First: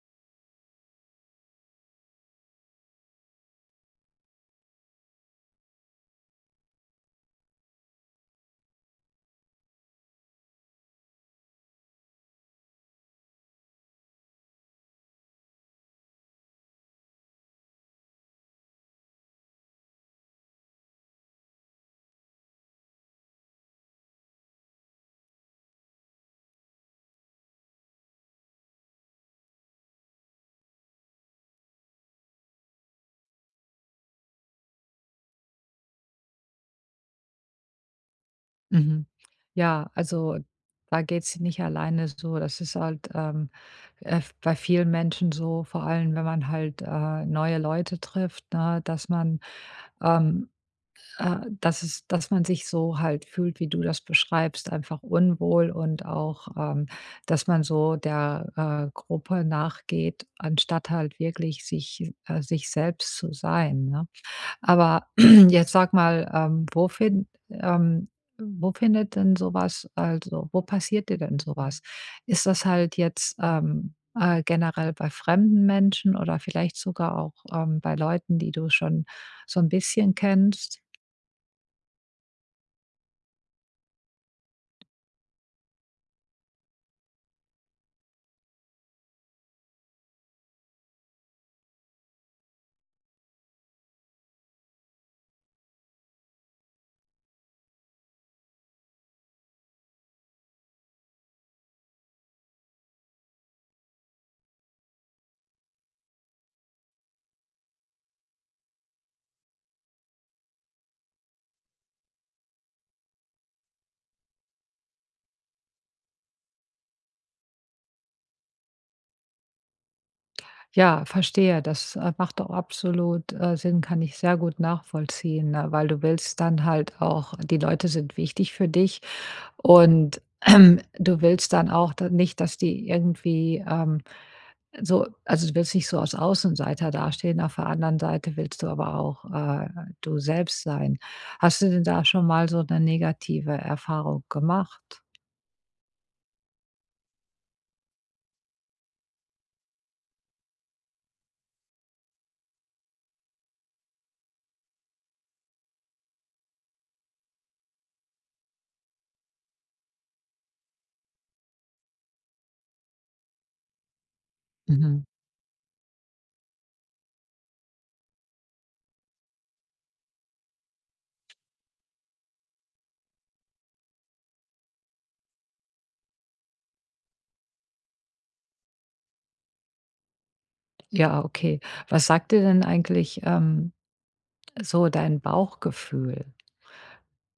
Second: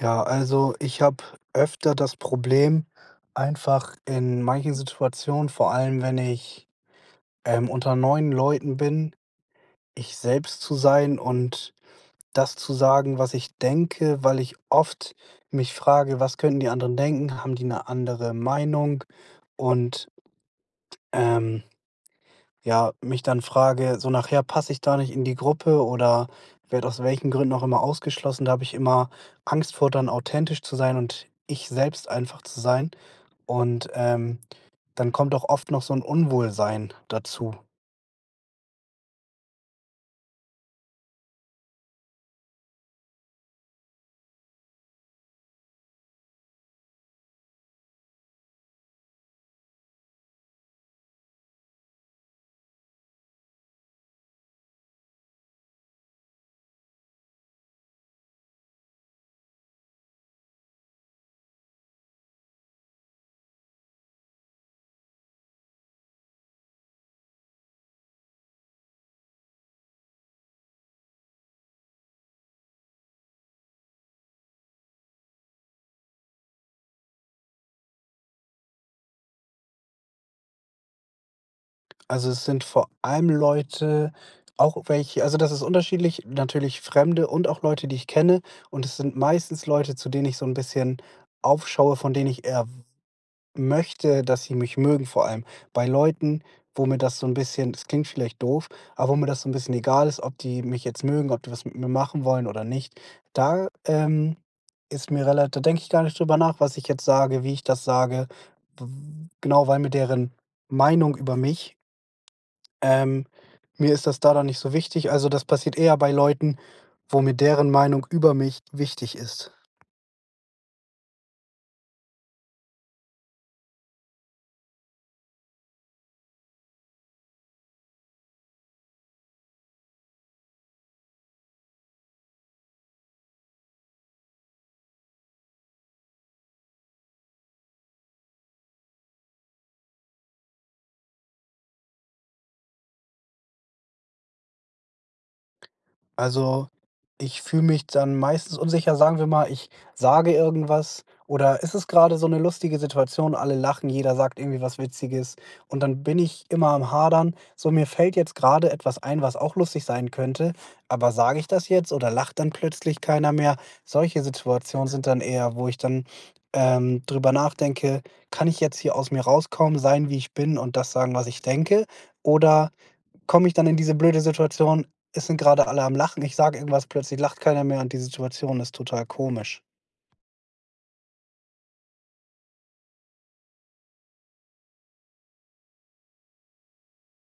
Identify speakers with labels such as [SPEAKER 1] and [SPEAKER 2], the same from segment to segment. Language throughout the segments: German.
[SPEAKER 1] Ja, also ich habe öfter das Problem, einfach in manchen Situationen, vor allem wenn ich unter neuen Leuten bin, ich selbst zu sein und das zu sagen, was ich denke, weil ich oft mich frage, was könnten die anderen denken? Haben die eine andere Meinung? Und ähm, Ja, mich dann frage, so nachher passe ich da nicht in die Gruppe oder werde aus welchen Gründen auch immer ausgeschlossen. Da habe ich immer Angst vor, dann authentisch zu sein und ich selbst einfach zu sein. Und dann kommt auch oft noch so ein Unwohlsein dazu.
[SPEAKER 2] Mhm. Ja, also da geht's nicht alleine so. Das ist halt bei vielen Menschen so, vor allem wenn man halt neue Leute trifft, ne, dass man, ähm, dass man sich so halt fühlt, wie du das beschreibst, einfach unwohl und auch, dass man so der Gruppe nachgeht, anstatt halt wirklich sich, sich selbst zu sein. Ne? Aber jetzt sag mal, wo findet denn so was, also, wo passiert dir denn so was? Ist das halt jetzt, generell bei fremden Menschen oder vielleicht sogar auch, bei Leuten, die du schon so ein bisschen kennst?
[SPEAKER 1] Also es sind vor allem Leute, auch welche, also das ist unterschiedlich, natürlich Fremde und auch Leute, die ich kenne. Und es sind meistens Leute, zu denen ich so ein bisschen aufschaue, von denen ich erwarte möchte, dass sie mich mögen vor allem. Bei Leuten, wo mir das so ein bisschen das klingt vielleicht doof, aber wo mir das so ein bisschen egal ist, ob die mich jetzt mögen, ob die was mit mir machen wollen oder nicht, da, ist mir relativ, da denke ich gar nicht drüber nach, was ich jetzt sage, wie ich das sage. W Genau, weil mir deren Meinung über mich ähm, mir ist das da dann nicht so wichtig. Also, das passiert eher bei Leuten, wo mir deren Meinung über mich wichtig ist.
[SPEAKER 2] Ja, verstehe. Das, macht auch absolut, Sinn, kann ich sehr gut nachvollziehen, ne, weil du willst dann halt auch die Leute sind wichtig für dich und du willst dann auch da nicht, dass die irgendwie, so, also, du willst nicht so als Außenseiter dastehen, auf der anderen Seite willst du aber auch, du selbst sein. Hast du denn da schon mal so eine negative Erfahrung gemacht?
[SPEAKER 1] Also, ich fühle mich dann meistens unsicher, sagen wir mal, ich sage irgendwas oder es ist grade so eine lustige Situation, alle lachen, jeder sagt irgendwie was Witziges und dann bin ich immer am Hadern. So, mir fällt jetzt gerade etwas ein, was auch lustig sein könnte, aber sage ich das jetzt oder lacht dann plötzlich keiner mehr? Solche Situationen
[SPEAKER 2] Mhm.
[SPEAKER 1] sind dann eher, wo ich dann, drüber nachdenke: „Kann ich jetzt hier aus mir rauskommen, sein, wie ich bin und das sagen, was ich denke? Oder komme ich dann in diese blöde Situation, es sind gerade alle am Lachen, ich sage irgendwas, plötzlich lacht keiner mehr und die Situation ist total komisch.
[SPEAKER 2] Ja, okay. Was sagt dir denn eigentlich, so dein Bauchgefühl.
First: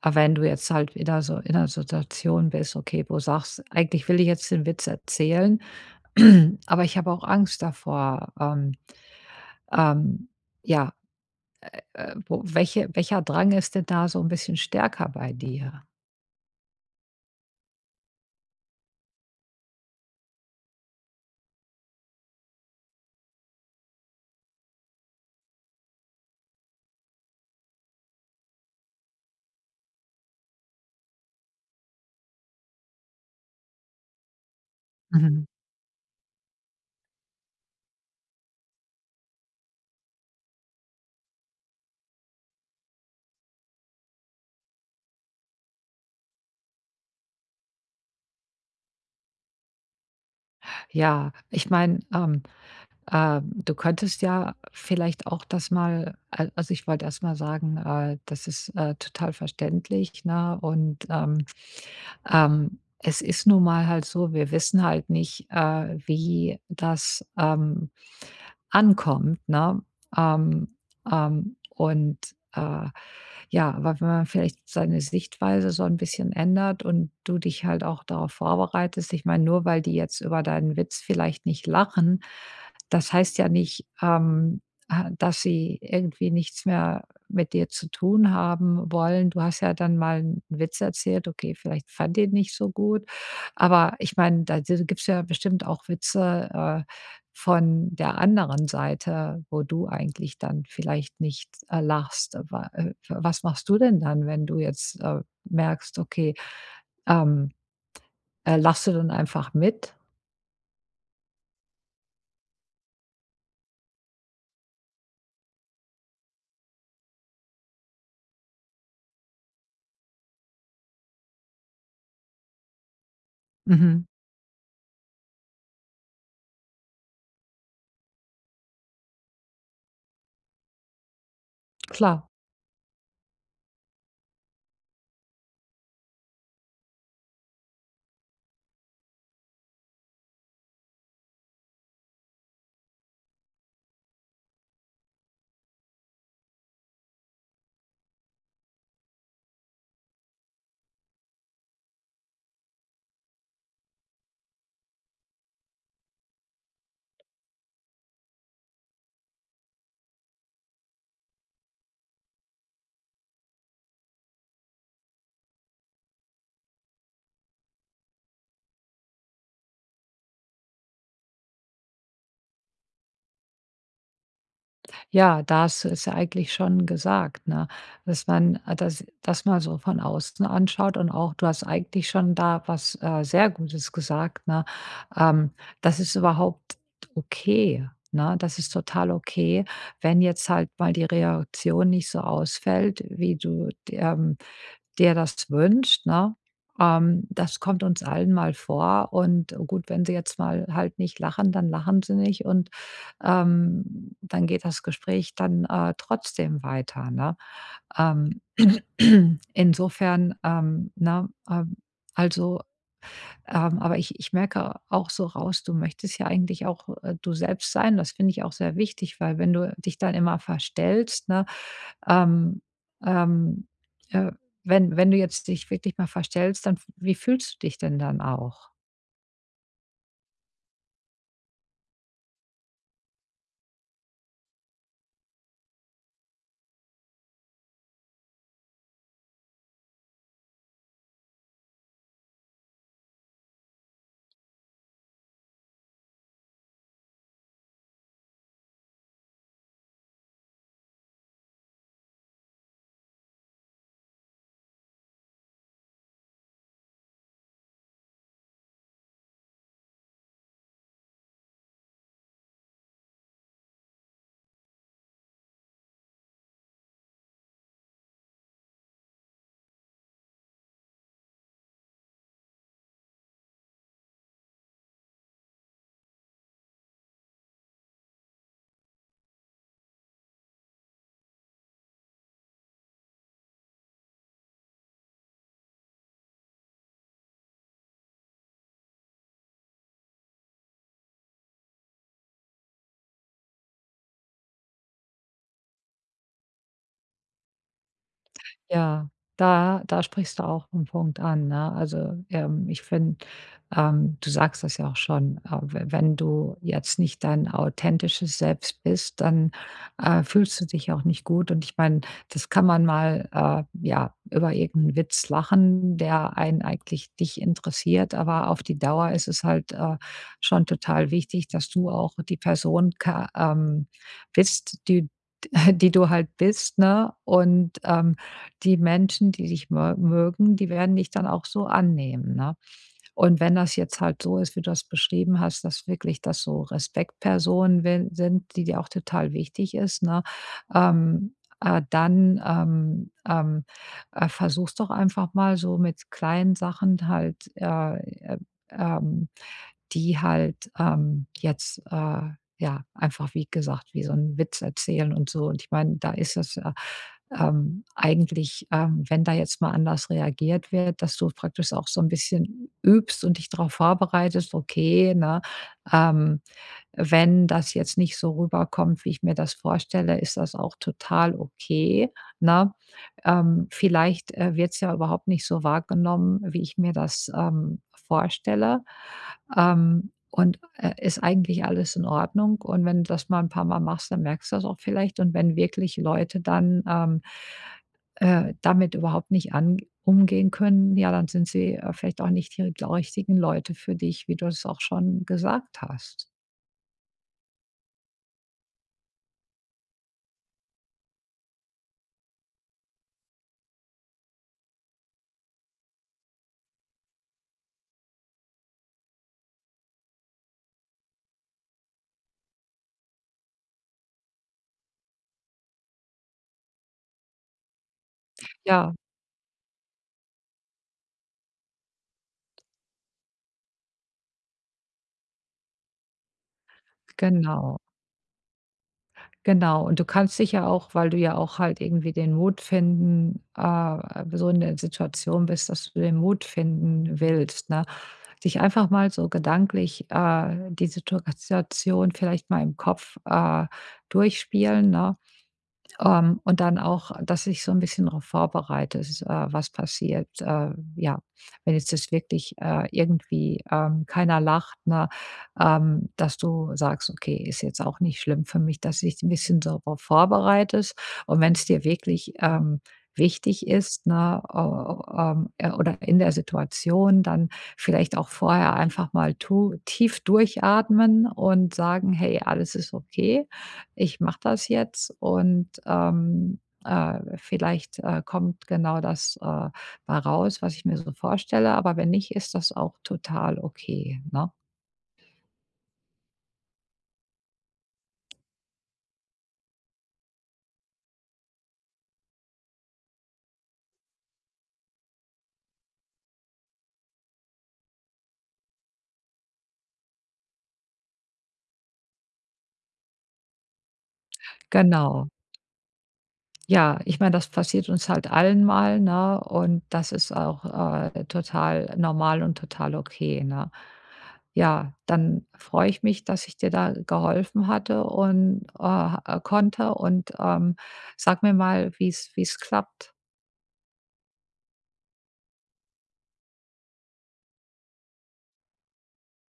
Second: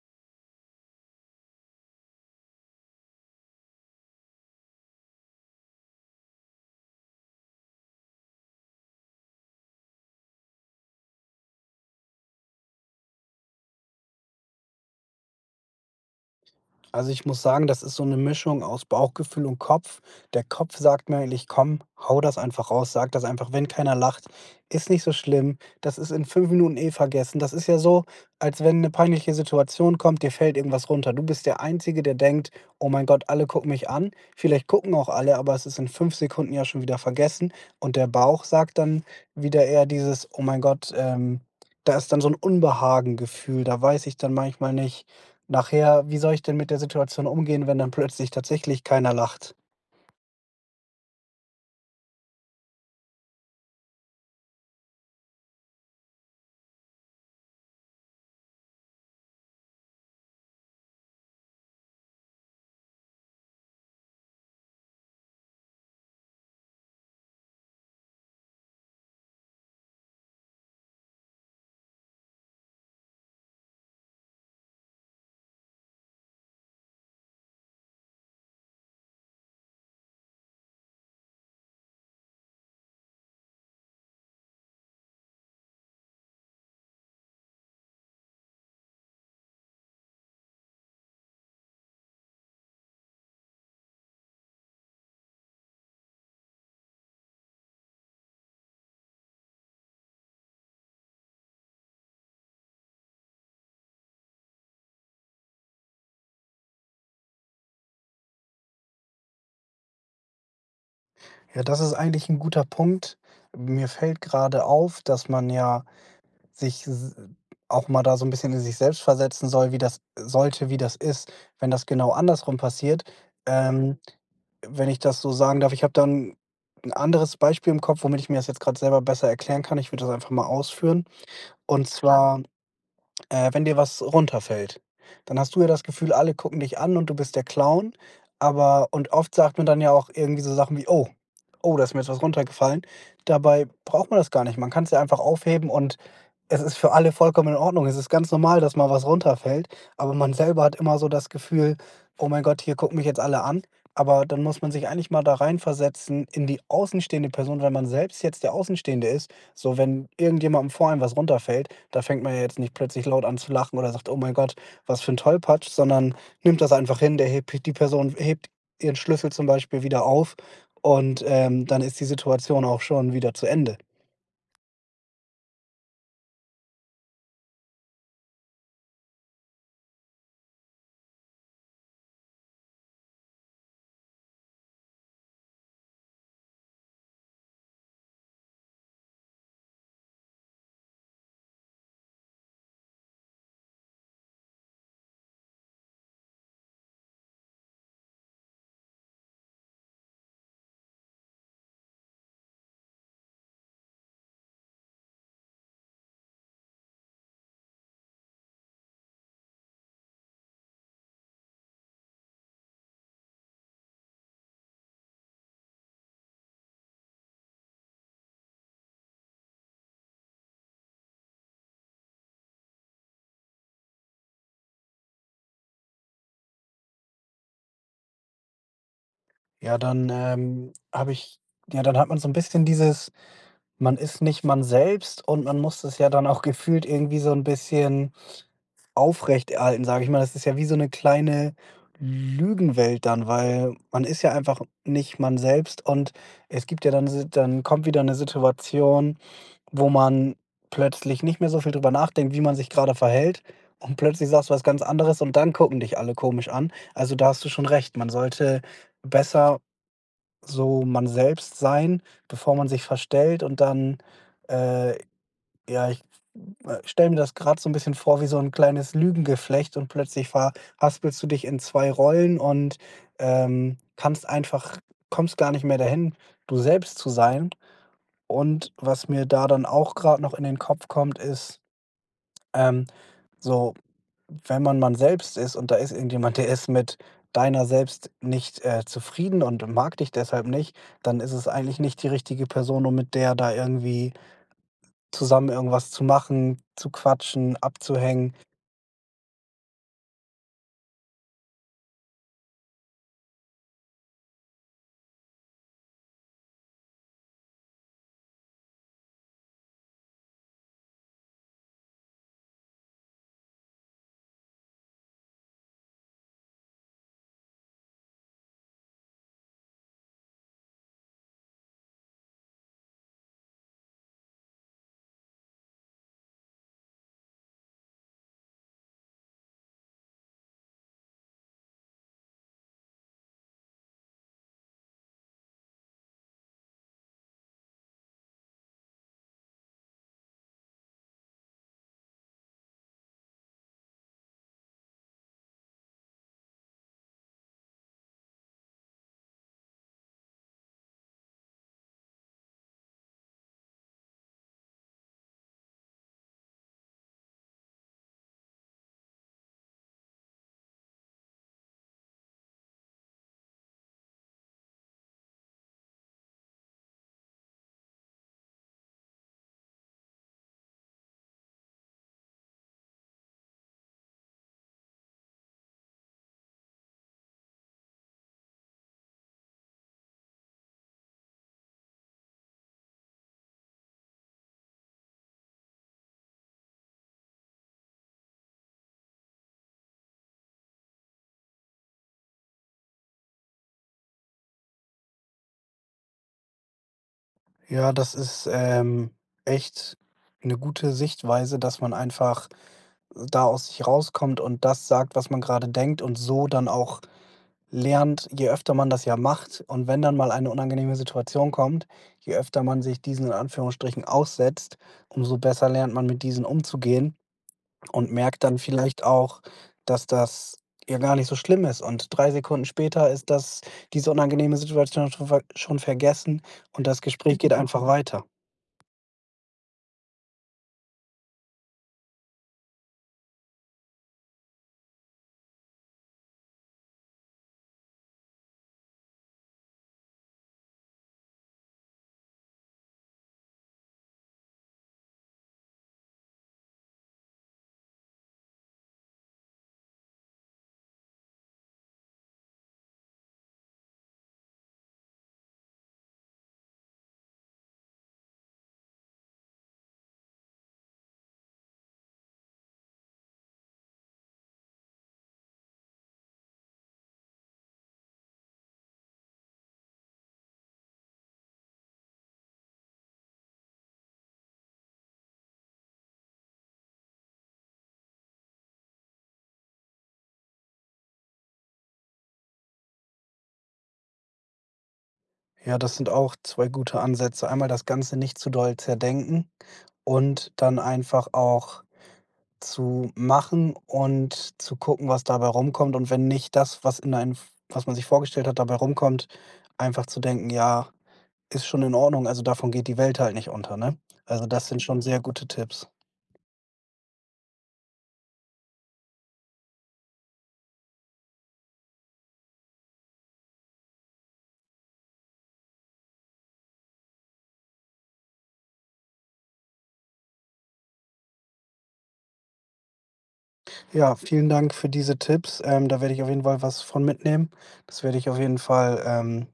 [SPEAKER 2] Aber wenn du jetzt halt wieder so in 'ner Situation bist, okay, wo sagst: „Eigentlich will ich jetzt den Witz erzählen, aber ich habe auch Angst davor.“ ähm, ja, wo welcher Drang ist denn da so ein bisschen stärker bei dir?
[SPEAKER 1] Also, ich muss sagen, das ist so eine Mischung aus Bauchgefühl und Kopf. Der Kopf sagt mir eigentlich: „Komm, hau das einfach raus, sag das einfach, wenn keiner lacht, ist nicht so schlimm. Das ist in 5 Minuten eh vergessen.“ Das ist ja so, als wenn eine peinliche Situation kommt, dir fällt irgendwas runter. Du bist der Einzige, der denkt: „Oh mein Gott, alle gucken mich an.“ Vielleicht gucken auch alle,
[SPEAKER 2] Mhm.
[SPEAKER 1] aber es ist in 5 Sekunden ja schon wieder vergessen, und der Bauch sagt dann wieder eher dieses: „Oh mein Gott.“ Da ist dann so ein Unbehagengefühl. Da weiß ich dann manchmal nicht. Nachher, wie soll ich denn mit der Situation umgehen, wenn dann plötzlich tatsächlich keiner lacht?
[SPEAKER 2] Ja, ich meine, du könntest ja vielleicht auch das mal al also, ich wollte erst mal sagen, das ist, total verständlich, ne? Und, es ist nun mal halt so, wir wissen halt nicht, wie das, ankommt, ne? Ähm, und, äh, ja, weil wenn man vielleicht seine Sichtweise so ein bisschen ändert und du dich halt auch darauf vorbereitest, ich meine, nur weil die jetzt über deinen Witz vielleicht nicht lachen, das heißt ja nicht, dass sie irgendwie nichts mehr mit dir zu tun haben wollen. Du hast ja dann mal einen Witz erzählt, okay, vielleicht fand den nicht so gut, aber ich meine, da d gibt's ja bestimmt auch Witze, von der anderen Seite, wo du eigentlich dann vielleicht nicht, lachst. Wa Was machst du denn dann, wenn du jetzt, merkst, okay, ähm, lachst du dann einfach mit?
[SPEAKER 1] Ja, das ist eigentlich ein guter Punkt. Mir fällt gerade auf, dass man ja sich s auch mal da so ein bisschen in sich selbst versetzen soll, wie das sollte, wie das ist, wenn das genau andersrum passiert. Ähm,
[SPEAKER 2] Mhm,
[SPEAKER 1] Wenn ich das so sagen darf, ich habe dann ein anderes Beispiel im Kopf, womit ich mir das jetzt gerade selber besser erklären kann. Ich würde das einfach mal ausführen. Und
[SPEAKER 2] klar.
[SPEAKER 1] zwar wenn dir was runterfällt, dann hast du ja das Gefühl, alle gucken dich an und du bist der Clown, aber und oft sagt man dann ja auch irgendwie so Sachen wie: „Oh, oh, da ist mir jetzt was runtergefallen.“ Dabei braucht man das gar nicht. Man kann es ja einfach aufheben und es ist für alle vollkommen in Ordnung. Es ist ganz normal, dass mal was runterfällt, aber man selber hat immer so das Gefühl: „Oh mein Gott, hier gucken mich jetzt alle an.“ Aber dann muss man sich eigentlich mal da reinversetzen in die außenstehende Person, weil man selbst jetzt der Außenstehende ist. So, wenn irgendjemandem vor einem was runterfällt, da fängt man ja jetzt nicht plötzlich laut an zu lachen oder sagt: „Oh mein Gott, was für ein Tollpatsch“, sondern nimmt das einfach hin. Der hebt die Person hebt ihren Schlüssel zum Beispiel wieder auf und, dann ist die Situation auch schon wieder zu Ende.
[SPEAKER 2] Ja, da hast du es ja eigentlich schon gesagt, ne? Dass man das mal so von außen anschaut, und auch du hast eigentlich schon da was, sehr Gutes gesagt, ne? Ähm, das ist überhaupt okay, ne? Das ist total okay, wenn jetzt halt mal die Reaktion nicht so ausfällt, wie du d dir das wünscht, ne? Das kommt uns allen mal vor, und gut, wenn sie jetzt mal halt nicht lachen, dann lachen sie nicht, und dann geht das Gespräch dann, trotzdem weiter, ne? Ähm, insofern, ne, also, aber ich merke auch so raus, du möchtest ja eigentlich auch, du selbst sein. Das finde ich auch sehr wichtig, weil wenn du dich dann immer verstellst, ne, ähm, ähm, äh, wenn du jetzt dich wirklich mal verstellst, dann f wie fühlst du dich denn dann auch?
[SPEAKER 1] Ja, dann, dann hat man so ein bisschen dieses, man ist nicht man selbst und man muss das ja dann auch gefühlt irgendwie so ein bisschen aufrechterhalten, sage ich mal. Das ist ja wie so eine kleine Lügenwelt dann, weil man ist ja einfach nicht man selbst und es gibt ja dann Si dann kommt wieder eine Situation, wo man plötzlich nicht mehr so viel drüber nachdenkt, wie man sich gerade verhält und plötzlich sagst du was ganz anderes und dann gucken dich alle komisch an. Also, da hast du schon recht. Man sollte besser so man selbst sein, bevor man sich verstellt und dann, äh ja, ich, stelle mir das gerade so ein bisschen vor wie so ein kleines Lügengeflecht und plötzlich verhaspelst du dich in 2 Rollen und, kannst einfach kommst gar nicht mehr dahin, du selbst zu sein. Und was mir da dann auch gerade noch in den Kopf kommt, ist, ähm, so, wenn man man selbst ist und da ist irgendjemand, der ist mit deiner selbst nicht, zufrieden und mag dich deshalb nicht, dann ist es eigentlich nicht die richtige Person, um mit der da irgendwie zusammen irgendwas zu machen, zu quatschen, abzuhängen.
[SPEAKER 2] Ja, da da sprichst du auch einen Punkt an, ne? Also, ich finde, du sagst das ja auch schon, we wenn du jetzt nicht dein authentisches Selbst bist, dann, fühlst du dich auch nicht gut. Und ich meine, das kann man mal, ja, über irgendeinen Witz lachen, der einen eigentlich dich interessiert, aber auf die Dauer ist es halt, schon total wichtig, dass du auch die Person ka bist, die die du halt bist, ne? Und, die Menschen, die dich mö mögen, die werden dich dann auch so annehmen, ne? Und wenn das jetzt halt so ist, wie du das beschrieben hast, dass wirklich das so Respektpersonen wen sind, die dir auch total wichtig ist, ne, ähm, dann, versuch's doch einfach mal so mit kleinen Sachen halt, ähm, die halt, jetzt, ja, einfach, wie gesagt, wie so 'n Witz erzählen und so. Und ich meine, da ist es, eigentlich, wenn da jetzt mal anders reagiert wird, dass du praktisch auch so ein bisschen übst und dich darauf vorbereitest: „Okay, ne, ähm, wenn das jetzt nicht so rüberkommt, wie ich mir das vorstelle, ist das auch total okay, ne? Vielleicht, wird es ja überhaupt nicht so wahrgenommen, wie ich mir das, vorstelle. Und, ist eigentlich alles in Ordnung.“ Und wenn du das mal ein paar Mal machst, dann merkst du das auch vielleicht. Und wenn wirklich Leute dann, damit überhaupt nicht an umgehen können, ja, dann sind sie, vielleicht auch nicht die richtigen Leute für dich, wie du es auch schon gesagt hast.
[SPEAKER 1] Ja, das ist, echt eine gute Sichtweise, dass man einfach da aus sich rauskommt und das sagt, was man gerade denkt und so dann auch lernt, je öfter man das ja macht, und wenn dann mal eine unangenehme Situation kommt, je öfter man sich diesen in Anführungsstrichen aussetzt, umso besser lernt man, mit diesen umzugehen, und merkt dann
[SPEAKER 2] Ja.
[SPEAKER 1] vielleicht auch, dass das ja gar nicht so schlimm ist und 3 Sekunden später ist das diese unangenehme Situation schon vergessen und das Gespräch geht
[SPEAKER 2] Genau,
[SPEAKER 1] einfach weiter.
[SPEAKER 2] genau. Und du kannst dich ja auch, weil du ja auch halt irgendwie den Mut finden so in der Situation bist, dass du den Mut finden willst, ne? Dich einfach mal so gedanklich, die Situation vielleicht mal im Kopf, durchspielen, ne? Und dann auch, dass ich so ein bisschen darauf vorbereite, s was passiert, ja, wenn jetzt das wirklich, irgendwie, keiner lacht, ne, dass du sagst: „Okay, ist jetzt auch nicht schlimm für mich“, dass ich ein bisschen darauf vorbereitest. Und wenn es dir wirklich, wichtig ist, ne, o oder in der Situation, dann vielleicht auch vorher einfach mal tu tief durchatmen und sagen: „Hey, alles ist okay. Ich mache das jetzt“, und, vielleicht, kommt genau das, bei raus, was ich mir so vorstelle, aber wenn nicht, ist das auch total okay, ne?
[SPEAKER 1] Ja, das sind auch 2 gute Ansätze. Einmal das Ganze nicht zu doll zerdenken und dann einfach auch zu machen und zu gucken, was dabei rumkommt, und wenn nicht das, was in einem, was man sich vorgestellt hat, dabei rumkommt, einfach zu denken: „Ja, ist schon in Ordnung, also davon geht die Welt halt nicht unter“, ne? Also, das sind schon sehr
[SPEAKER 2] Genau.
[SPEAKER 1] gute Tipps.
[SPEAKER 2] Ja, ich meine, das passiert uns halt allen mal, ne, und das ist auch, total normal und total okay, ne? Ja, dann freue ich mich, dass ich dir da geholfen hatte und, konnte, und, sag mir mal, wie es klappt.
[SPEAKER 1] Ja, vielen Dank für diese Tipps. Da werde ich auf jeden Fall was von mitnehmen. Das werde ich auf jeden Fall,